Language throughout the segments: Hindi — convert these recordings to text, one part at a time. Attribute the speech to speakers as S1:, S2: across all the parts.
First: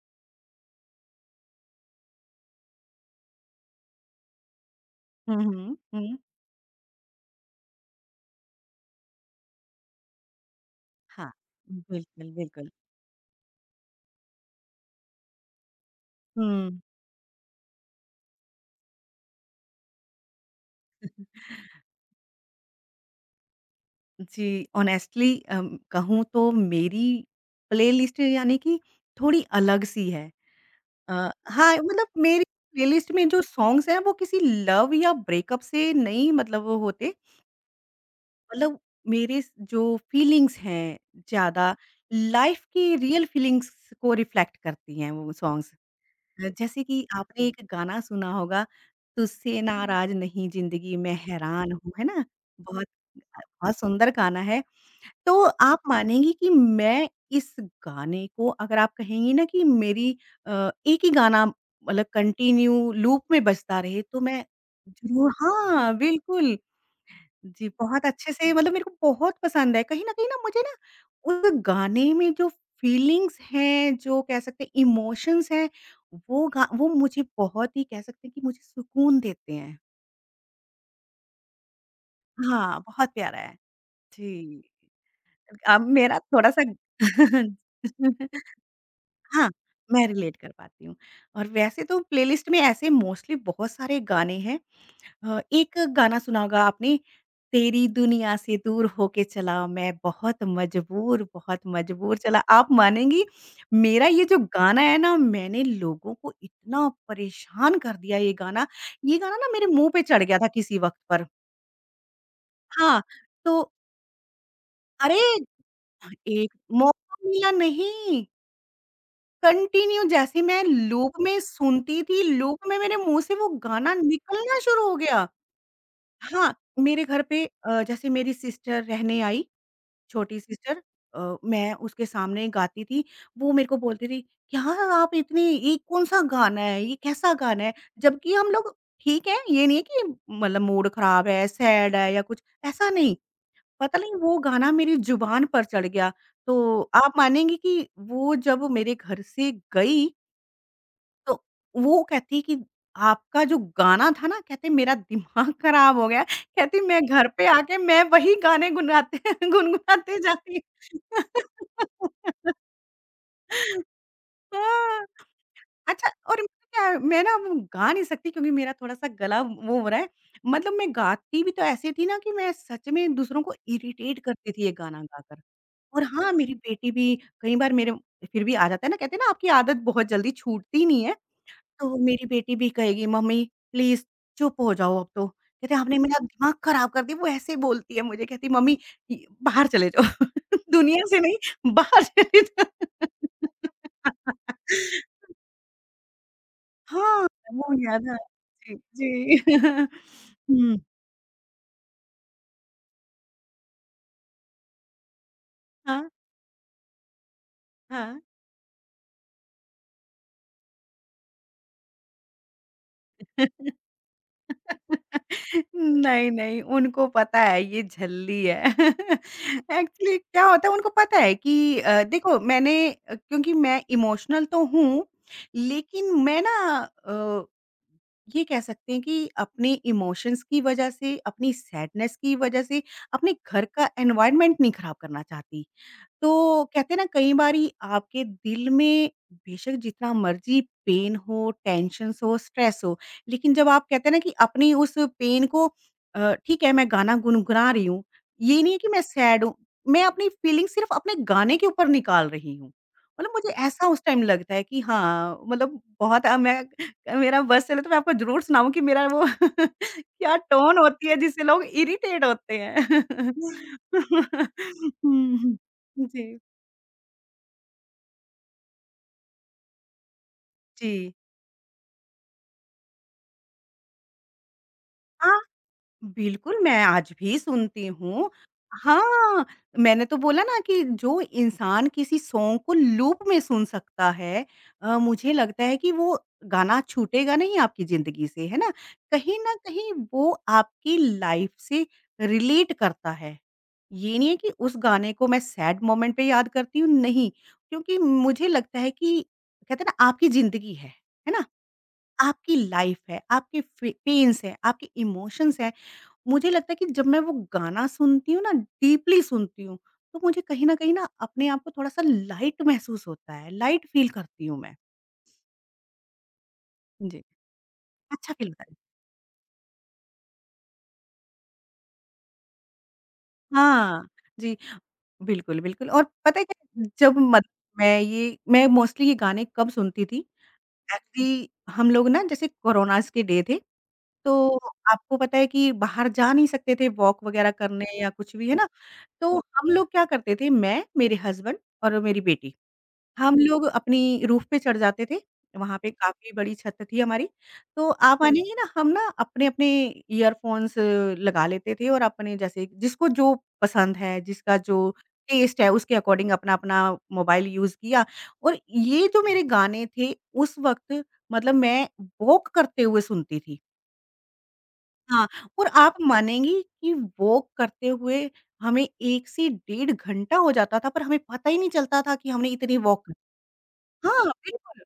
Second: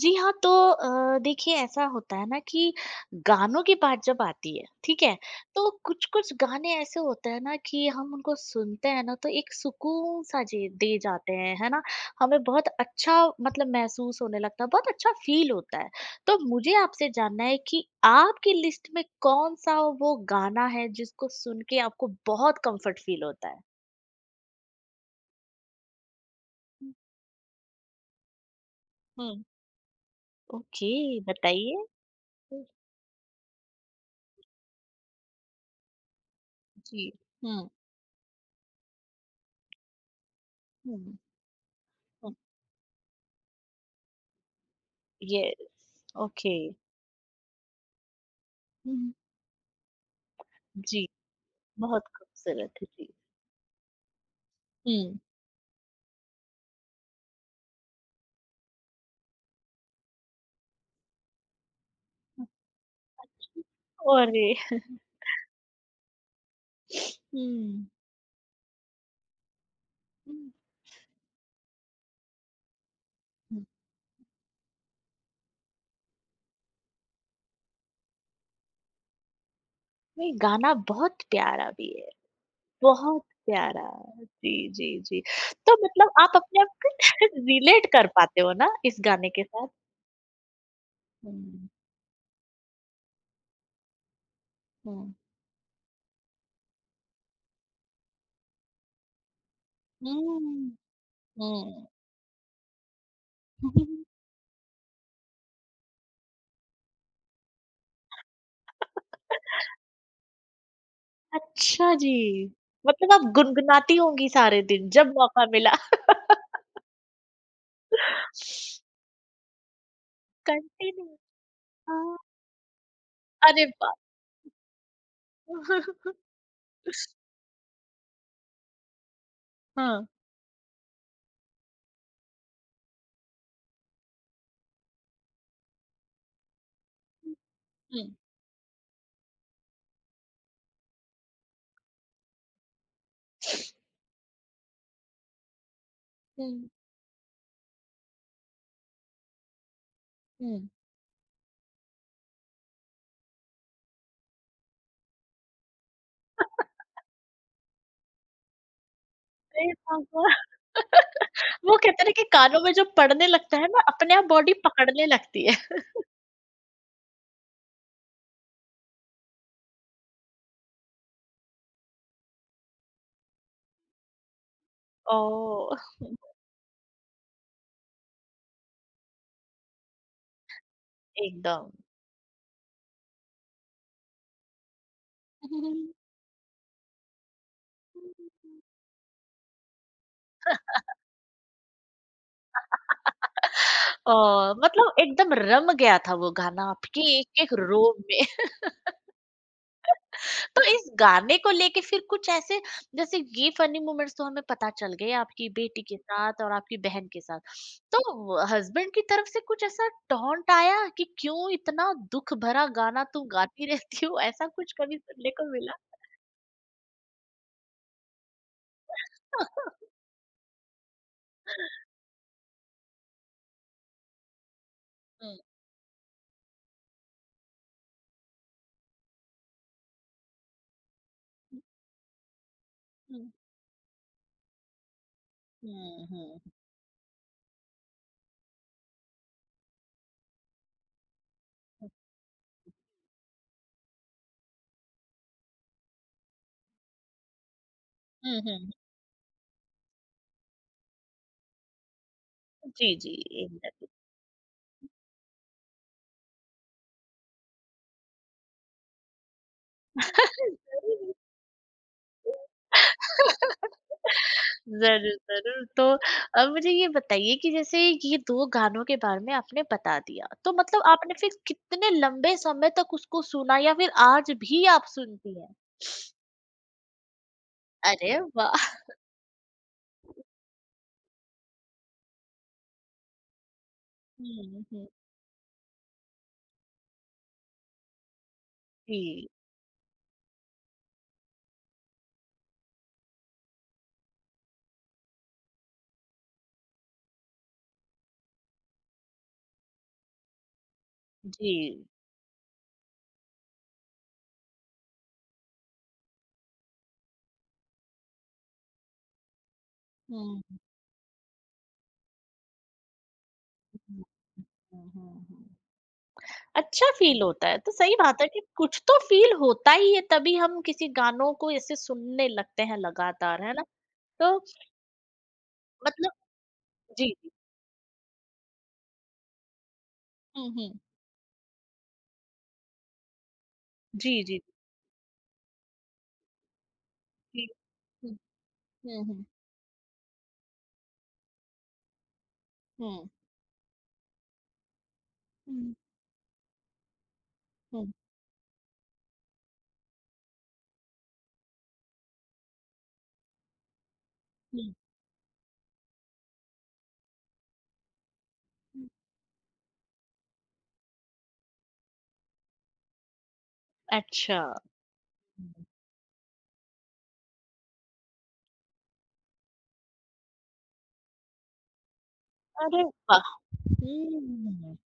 S1: जी हाँ, तो देखिए ऐसा होता है ना कि गानों की बात जब आती है, ठीक है?
S2: हुँ,
S1: तो
S2: हुँ, हुँ।
S1: कुछ-कुछ गाने ऐसे होते हैं ना कि हम उनको सुनते हैं ना तो एक सुकून सा जे दे
S2: हाँ,
S1: जाते हैं, है ना?
S2: बिल्कुल,
S1: हमें बहुत
S2: बिल्कुल।
S1: अच्छा मतलब महसूस होने लगता है, बहुत अच्छा फ़ील होता है। तो मुझे
S2: हुँ।
S1: आपसे जानना है कि आपकी लिस्ट में कौन-सा वो गाना है जिसको सुन के आपको बहुत कम्फ़र्ट फ़ील होता है?
S2: जी, ऑनेस्टली कहूँ तो मेरी प्लेलिस्ट यानी कि थोड़ी
S1: हुँ।
S2: अलग सी है।
S1: ओके,
S2: अ, हाँ,
S1: बताइए।
S2: मतलब मेरी प्लेलिस्ट में जो सॉन्ग्स हैं वो किसी लव या ब्रेकअप से नहीं मतलब वो
S1: जी,
S2: होते।
S1: हुँ।
S2: मतलब मेरे स जो फीलिंग्स हैं
S1: हुँ।
S2: ज़्यादा लाइफ़ की रियल फीलिंग्स को रिफ्लेक्ट करती हैं वो
S1: यस,
S2: सॉन्ग्स।
S1: ओके।
S2: जैसे कि आपने एक गाना सुना होगा,
S1: हुँ,
S2: तुझसे नाराज़ नहीं ज़िंदगी
S1: जी,
S2: मैं हैरान हूँ,
S1: बहुत
S2: है ना?
S1: खूबसूरत है,
S2: बहुत
S1: जी।
S2: बहुत सुंदर गाना है।
S1: हुँ।
S2: तो आप मानेंगी कि मैं इस गाने को अगर आप कहेंगी ना कि मेरी एक ही गाना मतलब कंटिन्यू लूप में
S1: अच्छा।
S2: बजता रहे तो
S1: और
S2: मैं
S1: ये
S2: ज़रूर हाँ, बिल्कुल। जी,
S1: हुँ,
S2: बहुत अच्छे से मतलब मेरे को बहुत पसंद है। कहीं न कहीं ना
S1: हुँ,
S2: मुझे ना उस गाने में जो फीलिंग्स
S1: हुँ।
S2: हैं, जो कह सकते हैं इमोशंस हैं, वो गा वो मुझे बहुत ही कह सकते हैं कि मुझे सुकून देते हैं।
S1: नहीं, गाना बहुत प्यारा भी है,
S2: हाँ, बहुत
S1: बहुत
S2: प्यारा है।
S1: प्यारा। जी,
S2: जी,
S1: जी, जी। तो
S2: अब
S1: मतलब
S2: मेरा
S1: आप अपने
S2: थोड़ा-सा
S1: आप को रिलेट कर पाते हो ना इस गाने के
S2: हाँ,
S1: साथ?
S2: मैं रिलेट कर पाती हूँ। और
S1: हुँ,
S2: वैसे तो प्लेलिस्ट में ऐसे मोस्टली बहुत सारे गाने हैं
S1: हुँ।
S2: एक गाना सुना होगा आपने, तेरी दुनिया से दूर होके चला मैं
S1: हुँ,
S2: बहुत
S1: हुँ।
S2: मजबूर चला। आप मानेंगी मेरा ये जो गाना है ना, मैंने लोगों को इतना परेशान कर दिया ये गाना ना मेरे मुँह पे चढ़ गया था किसी वक़्त पर।
S1: अच्छा जी,
S2: हाँ,
S1: मतलब आप
S2: तो
S1: गुनगुनाती होंगी सारे दिन जब
S2: अरे!
S1: मौका मिला।
S2: एक मौका मिला नहीं, कंटिन्यू जैसे मैं
S1: कंटिन्यू
S2: लूप में सुनती
S1: हाँ,
S2: थी, लूप में मेरे मुँह से वो
S1: अरे वाह!
S2: गाना निकलना शुरू हो गया। हाँ, मेरे घर पे जैसे मेरी सिस्टर रहने आई,
S1: हाँ,
S2: छोटी सिस्टर मैं उसके सामने गाती थी, वो मेरे को बोलती थी, "क्या आप इतनी ये कौन-सा गाना है? ये कैसा गाना है?"
S1: हुँ,
S2: जबकि हम लोग ठीक है, ये नहीं है कि मतलब मूड ख़राब है, सैड है या कुछ, ऐसा नहीं। पता नहीं वो गाना मेरी ज़ुबान पर चढ़ गया,
S1: हुँ,
S2: तो आप मानेंगी कि वो जब मेरे घर से गई
S1: हुँ।
S2: तो वो कहती है कि आपका जो गाना था ना कहते मेरा दिमाग खराब हो गया। कहती मैं घर पे आके मैं वही गाने गुनगुनाते
S1: अरे
S2: गुनगुनाते
S1: बाबा!
S2: जाती
S1: वो कहते हैं ना कि कानों में जब पड़ने लगता है ना अपने आप बॉडी
S2: हाँ,
S1: पकड़ने लगती है।
S2: अच्छा और क्या है मैं ना वो गा नहीं सकती क्योंकि मेरा थोड़ा-सा गला वो हो रहा है। मतलब मैं गाती भी तो ऐसे थी ना कि मैं सच में दूसरों को इरिटेट करती थी ये गाना गाकर।
S1: ओह!
S2: और हाँ, मेरी बेटी भी कई बार मेरे फिर भी आ जाता है ना कहते हैं ना आपकी आदत बहुत जल्दी छूटती नहीं है।
S1: एकदम।
S2: तो मेरी बेटी भी कहेगी मम्मी प्लीज़ चुप हो जाओ अब तो। कहते आपने मेरा दिमाग ख़राब कर दिया, वो ऐसे बोलती है मुझे कहती मम्मी इ बाहर चले जाओ दुनिया से नहीं बाहर चले जाओ।
S1: ओह! मतलब एकदम रम गया था वो गाना आपके
S2: हाँ,
S1: एक-एक
S2: वो
S1: रोम
S2: याद है।
S1: में।
S2: जी, जी।
S1: तो
S2: हुँ,
S1: इस गाने को लेके फिर कुछ ऐसे जैसे ये फनी मोमेंट्स तो हमें पता चल गए आपकी बेटी के
S2: हाँ,
S1: साथ और आपकी बहन के साथ
S2: हाँ।
S1: तो हस्बैंड की तरफ से कुछ ऐसा टॉन्ट आया कि क्यों इतना दुख भरा गाना तुम गाती रहती हो ऐसा कुछ कभी सुनने को मिला?
S2: नहीं, नहीं, उनको पता है ये झल्ली है। एक्चुअली क्या होता है उनको पता है कि देखो मैंने क्योंकि मैं इमोशनल तो हूँ,
S1: हम्म,
S2: लेकिन मैं ना अ, ये कह सकते हैं कि अपने इमोशंस की वजह से, अपनी
S1: हम्म,
S2: सैडनेस की वजह से, अपने घर का एनवायरनमेंट नहीं खराब करना चाहती।
S1: हम्म, हम्म,
S2: तो कहते हैं ना कई बारी आपके दिल में बेशक जितना मर्ज़ी पेन हो, टेंशन्स हो, स्ट्रेस हो, लेकिन जब आप कहते हैं ना कि अपनी उस पेन को ठीक है मैं गाना गुनगुना रही हूँ,
S1: हम्म,
S2: ये
S1: हम्म,
S2: नहीं है कि मैं सैड हूँ, मैं अपनी फीलिंग सिर्फ़ अपने गाने के ऊपर निकाल रही हूँ।
S1: जी जी।
S2: मतलब मुझे ऐसा
S1: एकदम।
S2: उस टाइम लगता है कि हाँ, मतलब बहुत मैं मेरा बस चले तो मैं आपको ज़रूर सुनाऊँ कि मेरा वो क्या टोन होती है जिससे लोग इरिटेट होते हैं।
S1: ज़रूर,
S2: हुँ।
S1: ज़रूर। तो
S2: जी,
S1: अब मुझे ये बताइए कि जैसे ये 2 गानों के बारे में आपने बता दिया, तो मतलब
S2: जी।
S1: आपने फिर कितने लंबे समय तक उसको सुना या फिर आज भी आप
S2: हाँ,
S1: सुनती हैं?
S2: बिल्कुल मैं आज भी सुनती
S1: अरे
S2: हूँ।
S1: वाह!
S2: हाँ, मैंने तो बोला ना कि जो इंसान किसी सॉन्ग को लूप में सुन सकता है
S1: हुँ, हुँ।
S2: मुझे लगता है कि वो गाना छूटेगा नहीं आपकी ज़िंदगी से, है ना?
S1: जी,
S2: कहीं न कहीं वो आपकी लाइफ़ से रिलेट करता है। ये नहीं है कि उस गाने को मैं सैड मोमेंट पे याद करती हूँ, नहीं। क्योंकि मुझे लगता है कि कहते हैं ना आपकी ज़िंदगी है ना?
S1: जी।
S2: आपकी लाइफ है, आपके फे पेन्स हैं, आपके इमोशंस हैं। मुझे लगता है कि जब मैं वो गाना सुनती हूँ ना, डीपली सुनती हूँ, तो मुझे
S1: हुँ,
S2: कहीं न कहीं ना अपने आप को थोड़ा-सा लाइट महसूस होता है, लाइट
S1: हुँ,
S2: फील करती हूँ मैं।
S1: हुँ, हुँ, हुँ। अच्छा
S2: जी।
S1: फ़ील होता है, तो सही बात है
S2: अच्छा
S1: कि
S2: फील होता है।
S1: कुछ तो फ़ील होता ही है, तभी हम किसी गानों को ऐसे सुनने लगते हैं लगातार, है ना?
S2: हाँ,
S1: तो
S2: जी। बिल्कुल, बिल्कुल और
S1: मतलब
S2: पता है क्या
S1: जी,
S2: जब
S1: जी।
S2: मत मैं मोस्टली ये गाने कब सुनती थी?
S1: हुँ, हुँ।
S2: एक्चुअली हम लोग ना जैसे कोरोनाज़ के डे थे,
S1: जी, जी,
S2: तो आपको पता है कि बाहर जा नहीं सकते थे वॉक
S1: जी।
S2: वगैरह करने या
S1: हुँ,
S2: कुछ भी, है ना?
S1: हुँ, हुँ।
S2: तो हम लोग क्या करते थे मैं, मेरे हस्बैंड और मेरी बेटी,
S1: हुँ।
S2: हम लोग अपनी रूफ़ पे चढ़ जाते थे,
S1: हुँ।
S2: वहाँ पे काफ़ी बड़ी छत थी हमारी, तो
S1: हुँ,
S2: आप हुँ। मानेंगी ना हम ना अपने-अपने ईयरफ़ोन्स लगा लेते थे और अपने जैसे जिसको जो पसंद है, जिसका
S1: हुँ।
S2: जो टेस्ट है उसके अकॉर्डिंग अपना-अपना मोबाइल यूज़ किया और
S1: हुँ।
S2: ये जो मेरे गाने थे उस वक़्त मतलब मैं वॉक करते हुए सुनती थी।
S1: अच्छा।
S2: हाँ,
S1: हम्म।
S2: और आप मानेंगी कि वॉक करते हुए हमें 1 से डेढ़ घंटा हो जाता था, पर हमें पता ही नहीं चलता था कि हमने इतनी
S1: अरे
S2: वॉक कर
S1: वाह!
S2: हाँ,
S1: हुँ।
S2: बिल्कुल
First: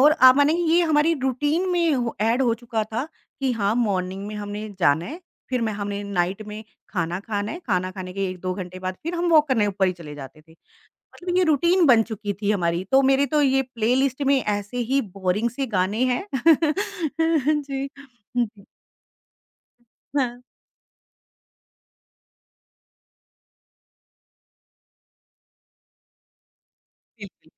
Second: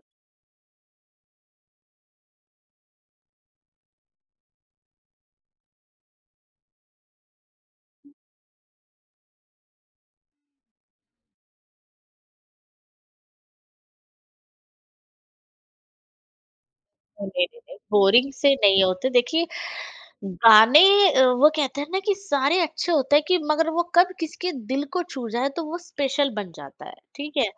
S2: और आप मानेंगी ये हमारी रूटीन में हो ऐड हो चुका था कि हाँ, मॉर्निंग में हमने जाना है, फिर मैं हमने नाइट में खाना खाना है, खाना खाने के 1-2 घंटे बाद फिर हम वॉक करने ऊपर ही चले जाते थे। मतलब ये रूटीन बन चुकी थी हमारी, तो मेरे तो ये प्लेलिस्ट में ऐसे ही बोरिंग से गाने हैं।
S1: नहीं, नहीं, नहीं,
S2: जी।
S1: बोरिंग
S2: हुँ,
S1: से
S2: जी।
S1: नहीं होते। देखिए
S2: हाँ।
S1: गाने, वो कहते हैं ना कि सारे अच्छे होते हैं कि मगर वो कब किसके दिल को छू जाए तो वो स्पेशल बन जाता है, ठीक है?
S2: बिल्कुल,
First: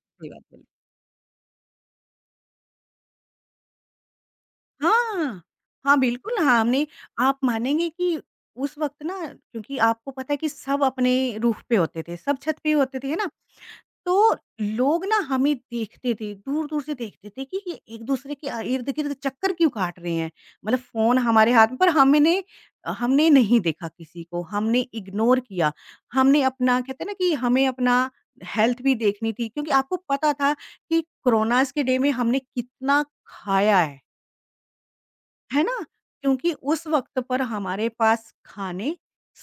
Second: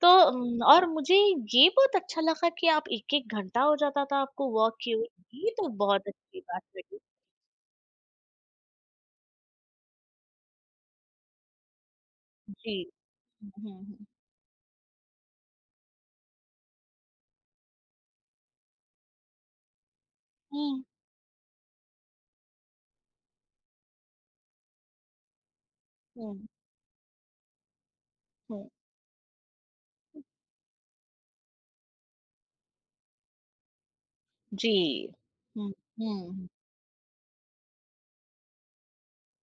S1: तो
S2: सही बात बोली।
S1: और मुझे ये बहुत अच्छा लगा कि आप 1-1 घंटा हो जाता था आपको वॉक किए हुए।
S2: हाँ,
S1: ये तो
S2: हाँ,
S1: बहुत
S2: बिल्कुल
S1: अच्छी
S2: हाँ,
S1: बात
S2: हमने
S1: लगी।
S2: आप मानेंगे कि उस वक़्त ना क्योंकि आपको पता है कि सब अपने रूफ़ पे होते थे, सब छत पे ही
S1: जी।
S2: होते थे, है ना?
S1: हुँ, हुँ,
S2: तो लोग ना हमें देखते थे, दूर-दूर से देखते थे कि ये एक-दूसरे के इर्द-गिर्द चक्कर क्यों काट रहे हैं? मतलब
S1: हुँ।
S2: फ़ोन हमारे हाथ में पर हमने हमने नहीं देखा किसी को, हमने इग्नोर किया।
S1: हुँ,
S2: हमने अपना कहते हैं ना कि हमें अपना
S1: हुँ,
S2: हेल्थ भी देखनी थी क्योंकि आपको
S1: हुँ।
S2: पता था कि कोरोनाज़ के डे में हमने कितना खाया
S1: जी।
S2: है
S1: हुँ,
S2: ना?
S1: हुँ।
S2: क्योंकि उस वक़्त पर हमारे पास खाने,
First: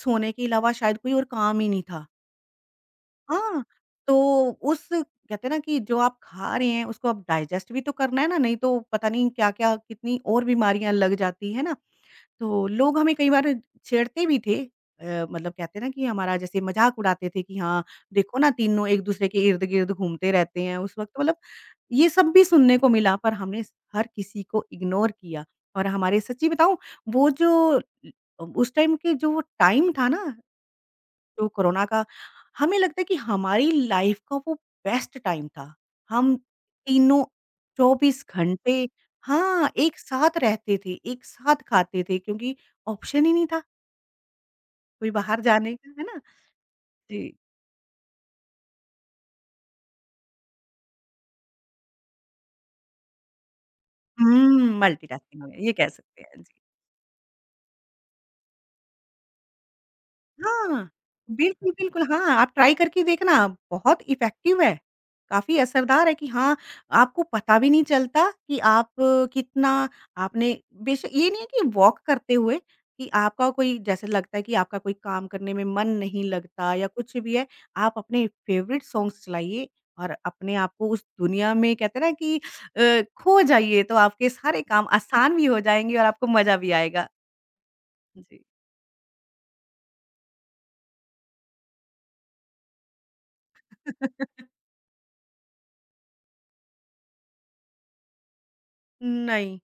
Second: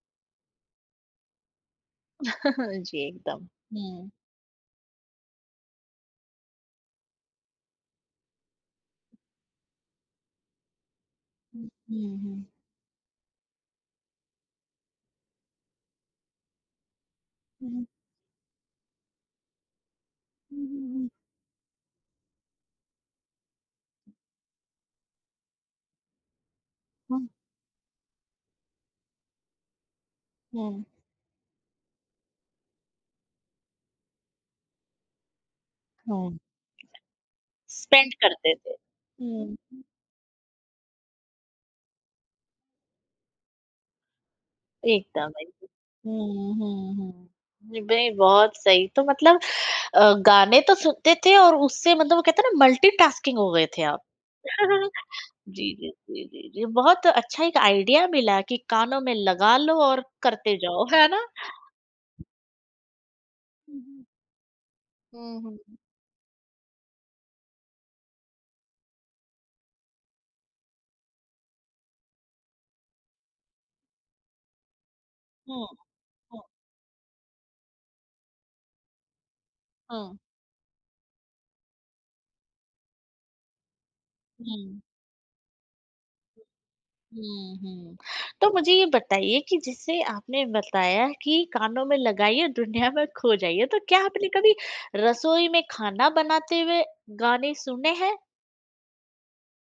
S2: सोने के अलावा शायद कोई और काम ही नहीं था।
S1: जी, एकदम।
S2: हाँ,
S1: हुँ।
S2: तो उस कहते हैं ना कि जो आप खा रहे हैं उसको आप डाइजेस्ट भी तो करना है ना, नहीं तो पता नहीं क्या-क्या कितनी और बीमारियाँ लग जाती है
S1: हुँ,
S2: ना।
S1: हुँ, हुँ।
S2: तो लोग हमें कई बार छेड़ते भी थे मतलब कहते हैं ना कि हमारा जैसे मज़ाक उड़ाते थे कि हाँ,
S1: हुँ,
S2: देखो ना तीनों एक-दूसरे के इर्द-गिर्द घूमते रहते
S1: हुँ,
S2: हैं उस
S1: हुँ,
S2: वक़्त मतलब ये सब भी सुनने को मिला पर हमने हर किसी को इग्नोर किया और हमारे सच्ची बताऊँ
S1: हुँ,
S2: वो जो उस टाइम के जो टाइम था ना
S1: हुँ,
S2: जो कोरोना का हमें लगता है कि हमारी लाइफ का वो बेस्ट टाइम था। हम
S1: हुँ।
S2: तीनों
S1: स्पेंड
S2: 24
S1: करते थे।
S2: घंटे
S1: हुँ,
S2: हाँ,
S1: हुँ।
S2: एक साथ रहते थे, एक साथ खाते थे क्योंकि ऑप्शन ही नहीं था कोई
S1: एकदम,
S2: बाहर
S1: एकदम।
S2: जाने का, है ना?
S1: हुँ, हुँ, हुँ।
S2: जी।
S1: जी, भई बहुत सही। तो मतलब गाने तो सुनते थे और उससे मतलब वो कहते हैं ना मल्टीटास्किंग हो गए थे आप।
S2: हुँ, मल्टीटास्किंग हो गया, ये
S1: जी,
S2: कह
S1: जी,
S2: सकते
S1: जी,
S2: हैं।
S1: जी,
S2: जी।
S1: जी। बहुत अच्छा एक आइडिया मिला कि कानों में लगा लो और करते जाओ,
S2: हाँ,
S1: है ना?
S2: बिल्कुल, बिल्कुल, हाँ, आप ट्राई करके देखना,
S1: हुँ,
S2: बहुत
S1: हुँ।
S2: इफ़ेक्टिव है,
S1: हुँ, हुँ,
S2: काफ़ी
S1: हुँ।
S2: असरदार है कि हाँ, आपको पता भी नहीं चलता कि आप कितना आपने बेश ये नहीं है कि वॉक करते हुए कि आपका कोई जैसे लगता है कि आपका कोई काम करने में
S1: हुँ,
S2: मन नहीं
S1: हुँ,
S2: लगता या कुछ भी है, आप अपने फ़ेवरेट सॉन्ग्स चलाइए और
S1: हाँ,
S2: अपने आप को उस दुनिया में कहते हैं ना कि खो जाइए, तो आपके सारे
S1: हुँ।
S2: काम आसान भी हो जाएँगे और आपको मज़ा भी आएगा।
S1: हुँ, हुँ।
S2: जी।
S1: तो मुझे ये बताइए कि जैसे आपने बताया कि कानों में लगाइए दुनिया में खो जाइए, तो क्या आपने कभी रसोई में खाना बनाते हुए गाने सुने हैं?
S2: नहीं,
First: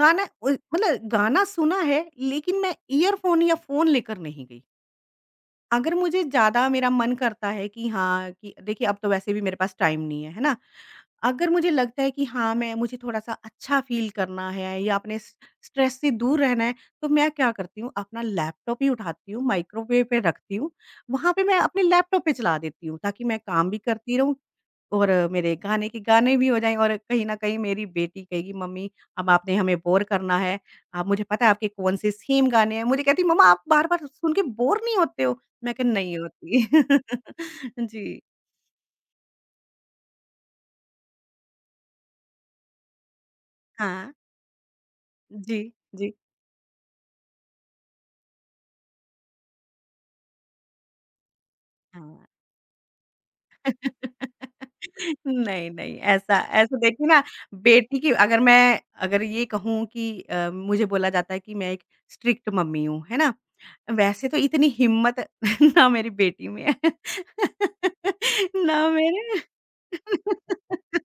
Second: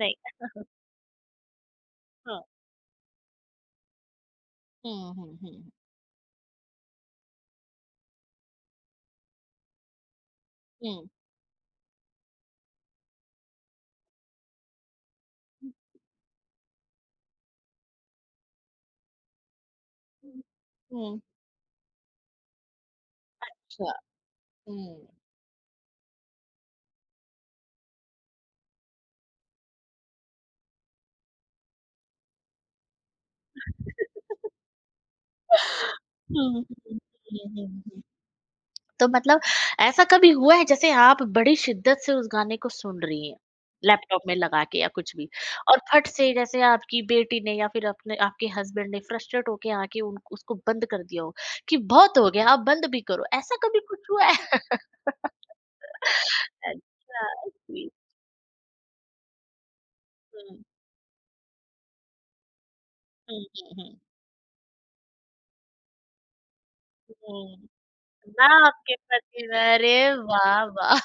S1: नहीं।
S2: उ मतलब गाना सुना है,
S1: हाँ।
S2: लेकिन मैं ईयरफ़ोन या फ़ोन लेकर नहीं गई।
S1: हुँ, हुँ, हुँ,
S2: अगर मुझे ज़्यादा मेरा मन करता है कि हाँ, कि देखिए अब तो वैसे भी मेरे पास टाइम नहीं है, है ना?
S1: हुँ।
S2: अगर मुझे लगता है कि हाँ, मैं मुझे थोड़ा-सा अच्छा फ़ील करना है या अपने स स्ट्रेस से दूर रहना है, तो मैं क्या करती हूँ, अपना लैपटॉप ही उठाती हूँ, माइक्रोवेव पे रखती हूँ।
S1: हुँ,
S2: वहाँ पे मैं अपने लैपटॉप पे चला देती हूँ, ताकि मैं काम भी
S1: अच्छा।
S2: करती रहूँ
S1: हुँ।
S2: और मेरे गाने भी हो जाएँ और कहीं न कहीं मेरी बेटी कहेगी, "मम्मी अब आपने हमें बोर करना है। अब मुझे पता है आपके कौन से सेम गाने हैं।" मुझे कहती, "मम्मा आप बार-बार सुन के बोर नहीं होते हो?" मैं कहा, "नहीं
S1: हुँ, हुँ,
S2: होती।"
S1: हुँ, हुँ, हुँ।
S2: जी।
S1: तो मतलब ऐसा कभी हुआ है जैसे आप बड़ी शिद्दत से उस गाने को सुन रही हैं,
S2: हाँ।
S1: लैपटॉप में लगा के या कुछ भी
S2: जी,
S1: और फट
S2: जी।
S1: से जैसे आपकी बेटी ने या फिर अपने आपके हस्बैंड ने फ्रस्ट्रेट होके आके उन उसको बंद कर दिया हो कि बहुत
S2: हाँ।
S1: हो गया, आप बंद भी करो, ऐसा कभी कुछ हुआ है?
S2: नहीं, नहीं ऐसा ऐसा देखिए ना
S1: अच्छा, जी।
S2: बेटी की अगर ये कहूँ कि
S1: हुँ,
S2: मुझे बोला जाता है कि मैं एक स्ट्रिक्ट मम्मी हूँ, है ना?
S1: हुँ, हुँ, हुँ,
S2: वैसे तो इतनी हिम्मत ना मेरी बेटी में है,
S1: हुँ। ना
S2: ना
S1: आपके
S2: मेरे
S1: पति अरे वाह, वाह!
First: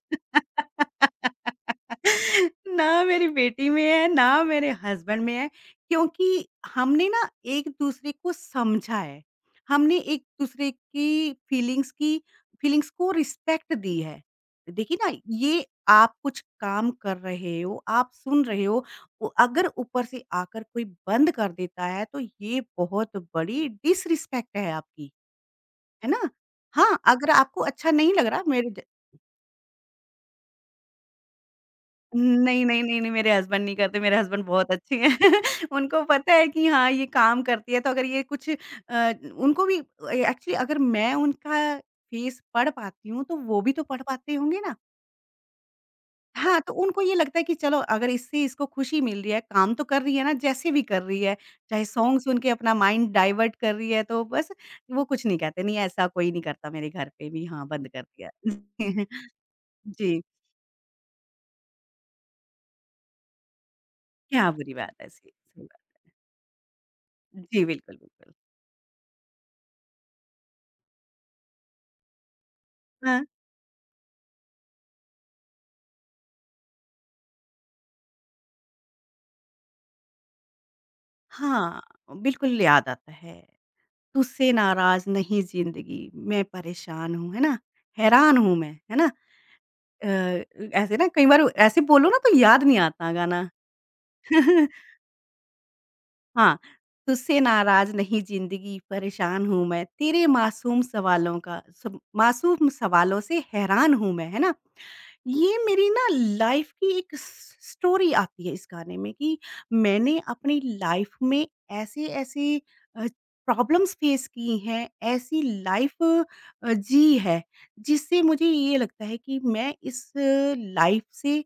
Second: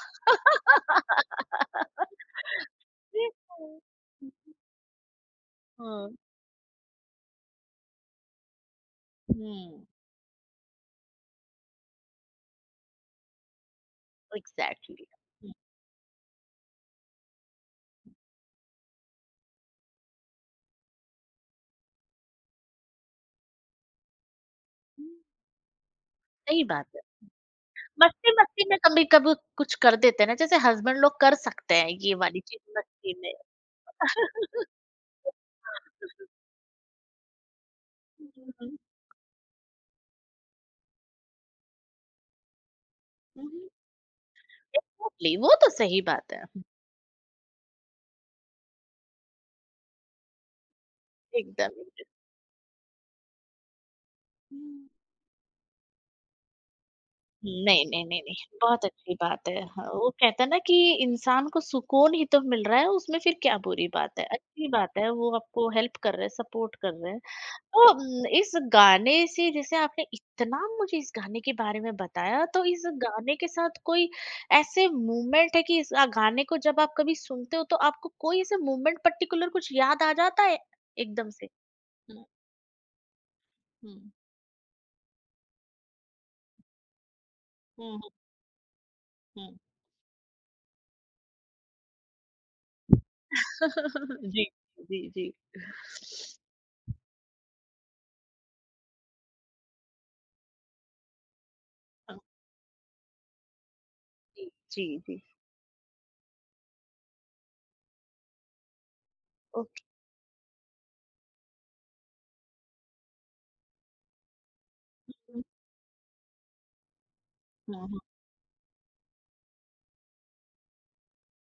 S2: ना मेरी बेटी
S1: बिल्कुल।
S2: में है, ना मेरे हस्बैंड में है,
S1: हुँ,
S2: क्योंकि हमने ना एक-दूसरे को समझा है।
S1: हुँ,
S2: हमने एक-दूसरे की फीलिंग्स को रिस्पेक्ट दी है। देखिए
S1: एग्ज़ैक्टली।
S2: ना,
S1: हुँ,
S2: ये आप कुछ काम कर रहे हो, आप सुन रहे हो, वो अगर ऊपर से आकर कोई बंद कर देता है, तो ये बहुत बड़ी डिसरिस्पेक्ट है
S1: हुँ,
S2: आपकी, है ना?
S1: सही बात
S2: हाँ,
S1: है।
S2: अगर आपको अच्छा नहीं लग रहा
S1: मस्ती-मस्ती
S2: मेरे
S1: में
S2: ज
S1: कभी-कभी कुछ कर देते हैं ना, जैसे हस्बैंड लोग कर सकते हैं ये वाली
S2: नहीं,
S1: चीज़
S2: नहीं, नहीं, नहीं,
S1: मस्ती
S2: मेरे
S1: में।
S2: हस्बैंड नहीं करते, मेरे हस्बैंड बहुत अच्छे हैं। उनको पता है कि हाँ, ये काम करती है, तो अगर ये कुछ उनको भी ए एक्चुअली अगर मैं उनका फेस पढ़ पाती हूँ, तो
S1: हुँ,
S2: वो
S1: हुँ।
S2: भी तो पढ़ पाते होंगे ना।
S1: एग्ज़ैक्टली वो तो सही बात है।
S2: हाँ, तो उनको ये लगता है कि चलो अगर इससे इसको खुशी मिल रही है, काम तो कर रही है ना, जैसे भी कर रही है,
S1: एकदम,
S2: चाहे
S1: एकदम।
S2: सॉन्ग सुन के अपना माइंड डाइवर्ट कर रही है, तो बस
S1: हुँ।
S2: वो कुछ नहीं कहते, नहीं ऐसा कोई नहीं करता मेरे घर पे भी,
S1: नहीं,
S2: हाँ, बंद कर
S1: नहीं, नहीं,
S2: दिया।
S1: नहीं, बहुत अच्छी बात है। हाँ, वो
S2: जी,
S1: कहते हैं ना कि इंसान को सुकून ही तो मिल रहा है, उसमें फिर क्या बुरी बात है?
S2: क्या
S1: अच्छी
S2: बुरी बात
S1: बात
S2: है
S1: है,
S2: ऐसी।
S1: वो
S2: सही
S1: आपको
S2: बात।
S1: हेल्प कर रहे हैं, सपोर्ट कर रहे हैं।
S2: जी,
S1: तो
S2: बिल्कुल, बिल्कुल।
S1: इस गाने से जैसे आपने इतना मुझे इस गाने के बारे में बताया तो इस
S2: हाँ।
S1: गाने के साथ कोई ऐसे मूवमेंट है कि इस गाने को जब आप कभी सुनते हो तो आपको कोई ऐसे मूवमेंट पर्टिकुलर कुछ याद आ जाता है एकदम से?
S2: हाँ,
S1: हुँ,
S2: बिल्कुल याद आता है।
S1: हुँ,
S2: तुझसे नाराज़ नहीं ज़िंदगी, मैं परेशान हूँ, है ना?
S1: हुँ, हुँ,
S2: हैरान हूँ मैं, है ना?
S1: हुँ।
S2: अ, ऐसे ना कई बार ऐसे बोलो ना तो याद नहीं आता गाना।
S1: जी, जी, जी।
S2: हाँ, तुझसे नाराज़ नहीं ज़िंदगी परेशान हूँ मैं, तेरे मासूम सवालों का सब
S1: हाँ,
S2: मासूम सवालों से हैरान हूँ मैं, है
S1: जी,
S2: ना?
S1: जी, जी।
S2: ये मेरी ना लाइफ़ की एक स स्टोरी आती है इस गाने में कि
S1: ओके।
S2: मैंने अपनी लाइफ़ में ऐसे-ऐसे अ, प्रॉब्लम्स फेस की हैं, ऐसी
S1: हुँ,
S2: लाइफ़ जी है,
S1: हुँ, हुँ,
S2: जिससे मुझे ये लगता है कि मैं इस लाइफ़ से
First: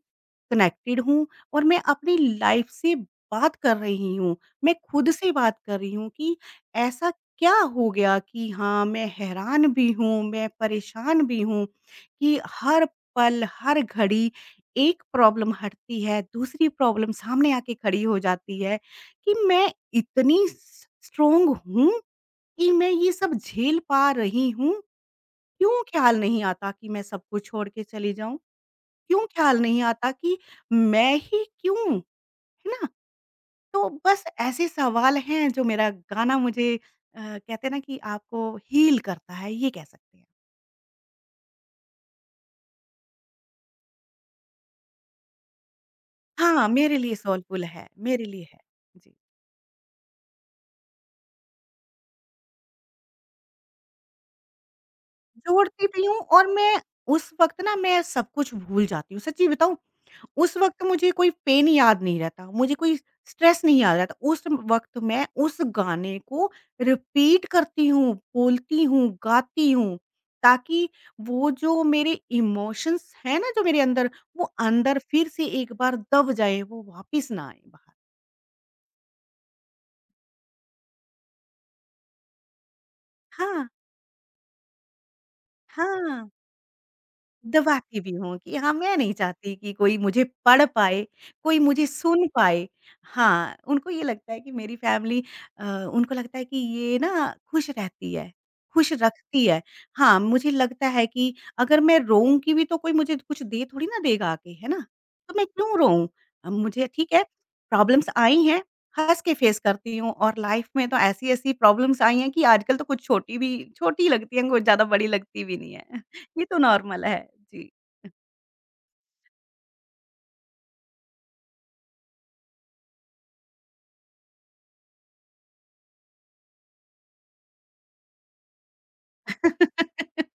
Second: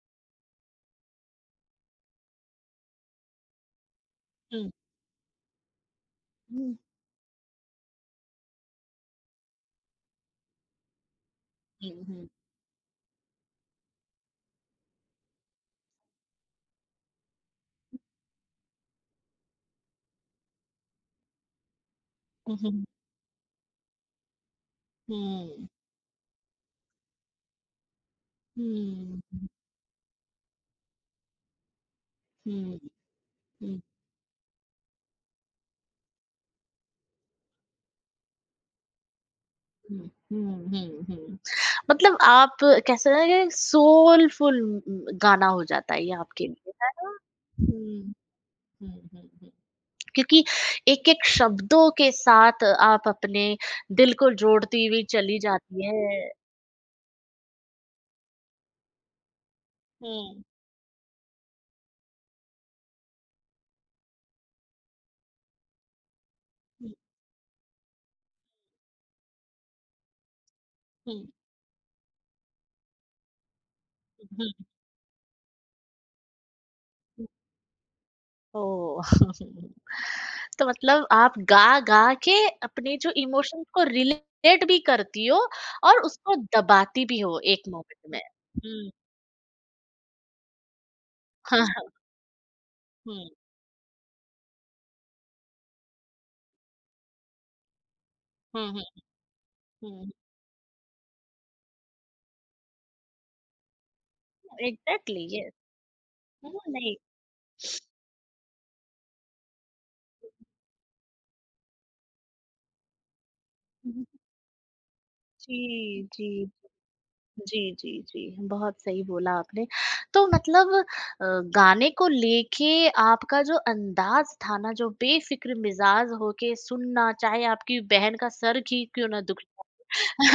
S2: कनेक्टेड हूँ और मैं अपनी लाइफ़ से बात कर रही हूँ।
S1: हुँ।
S2: मैं खुद से बात कर रही हूँ कि
S1: हुँ।
S2: ऐसा क्या हो गया कि हाँ, मैं हैरान भी हूँ, मैं परेशान भी हूँ
S1: हुँ, हुँ,
S2: कि हर पल, हर घड़ी एक प्रॉब्लम हटती है, दूसरी प्रॉब्लम सामने आके खड़ी हो जाती है कि मैं इतनी स स्ट्रॉन्ग हूँ
S1: हुँ,
S2: कि
S1: हुँ, हुँ,
S2: मैं ये सब झेल पा रही हूँ।
S1: हुँ,
S2: क्यों ख़्याल नहीं आता कि मैं सबको छोड़ के चली जाऊँ?
S1: हुँ,
S2: क्यों ख़्याल नहीं आता कि मैं ही क्यों? है
S1: हुँ,
S2: ना?
S1: हुँ।
S2: तो बस ऐसे सवाल हैं जो मेरा गाना मुझे कहते हैं ना कि आपको हील करता है, ये कह
S1: हुँ,
S2: सकते हैं।
S1: हुँ, हुँ, हुँ। मतलब आप कैसे ना कि सोलफुल गाना हो जाता है ये आपके
S2: हाँ,
S1: लिए, है
S2: मेरे
S1: ना?
S2: लिए सोलफुल है,
S1: हुँ,
S2: मेरे लिए है।
S1: हुँ,
S2: जी,
S1: हुँ, हुँ। क्योंकि एक-एक शब्दों के साथ आप अपने दिल को जोड़ती हुई चली जाती
S2: जोड़ती भी हूँ
S1: है।
S2: और मैं उस वक़्त ना मैं सब कुछ भूल जाती हूँ, सच्ची बताऊँ?
S1: हुँ,
S2: उस वक़्त मुझे कोई पेन याद नहीं रहता, मुझे कोई स्ट्रेस नहीं याद रहता। उस वक़्त मैं उस गाने को
S1: हुँ,
S2: रिपीट करती हूँ, बोलती हूँ, गाती हूँ, ताकि
S1: हुँ,
S2: वो जो मेरे इमोशंस हैं ना, जो मेरे अंदर, वो
S1: हुँ,
S2: अंदर फिर से एक बार दब जाएँ, वो
S1: हुँ।
S2: वापस ना आएँ बाहर।
S1: ओह! तो मतलब आप गा-गा के अपने जो
S2: हाँ,
S1: इमोशंस को रिलेट भी करती हो और
S2: हाँ।
S1: उसको दबाती भी हो एक मोमेंट
S2: दबाती भी
S1: में।
S2: हूँ कि हाँ,
S1: हुँ,
S2: मैं नहीं चाहती कि कोई मुझे पढ़ पाए, कोई
S1: हाँ,
S2: मुझे
S1: हाँ,
S2: सुन पाए।
S1: हुँ।
S2: हाँ, उनको ये लगता है कि मेरी फैमिली उनको लगता है कि ये ना खुश रहती है,
S1: हुँ, हुँ,
S2: खुश रखती है।
S1: हुँ।
S2: हाँ, मुझे लगता है कि अगर मैं रोऊँगी भी तो कोई मुझे कुछ दे थोड़ी ना देगा आके, है ना?
S1: एग्ज़ैक्टली
S2: तो मैं
S1: यस।
S2: क्यों रोऊँ?
S1: है ना?
S2: मुझे
S1: नहीं।
S2: ठीक है, प्रॉब्लम्स आई हैं, हँस के फेस करती हूँ और लाइफ़ में तो ऐसी-ऐसी प्रॉब्लम्स आई हैं कि आजकल तो कुछ छोटी भी
S1: जी, हुँ।
S2: छोटी लगती हैं, कुछ ज़्यादा बड़ी लगती भी नहीं है। ये तो नॉर्मल है। जी।
S1: जी, जी, जी, जी। बहुत सही बोला आपने। तो मतलब अ, गाने को लेके आपका जो अंदाज़ था ना, जो बेफ़िक्र मिज़ाज होके सुनना, चाहे आपकी बहन का सर ही क्यों ना दुख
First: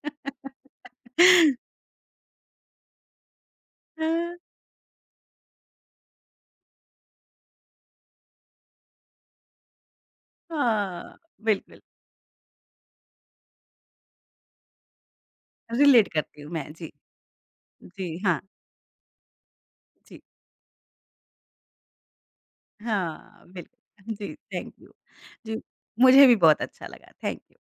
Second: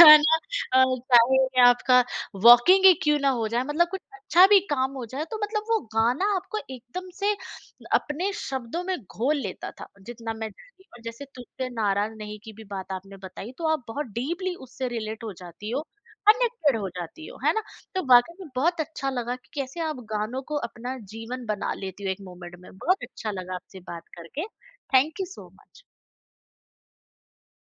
S1: है ना? अ, चाहे आपका वॉकिंग ही क्यों ना हो जाए मतलब कुछ
S2: अ,
S1: अच्छा भी काम हो जाए तो मतलब वो गाना आपको एकदम से अपने शब्दों में घोल लेता था, जितना मैं जानती हूँ। और
S2: हाँ,
S1: जैसे तुझसे
S2: बिल्कुल।
S1: नाराज़ नहीं की भी बात आपने बताई तो आप बहुत डीपली उससे रिलेट हो जाती हो,
S2: रिलेट करती हूँ मैं।
S1: कनेक्टेड हो
S2: जी,
S1: जाती हो, है ना? तो
S2: जी,
S1: वाक़ई
S2: हाँ,
S1: में बहुत अच्छा लगा कि कैसे आप
S2: जी।
S1: गानों को अपना जीवन बना लेती हो एक मोमेंट में। बहुत अच्छा
S2: हाँ,
S1: लगा आपसे बात
S2: बिल्कुल। जी,
S1: करके।
S2: Thank you.
S1: Thank you so
S2: जी,
S1: मच।
S2: मुझे भी बहुत अच्छा लगा। थैंक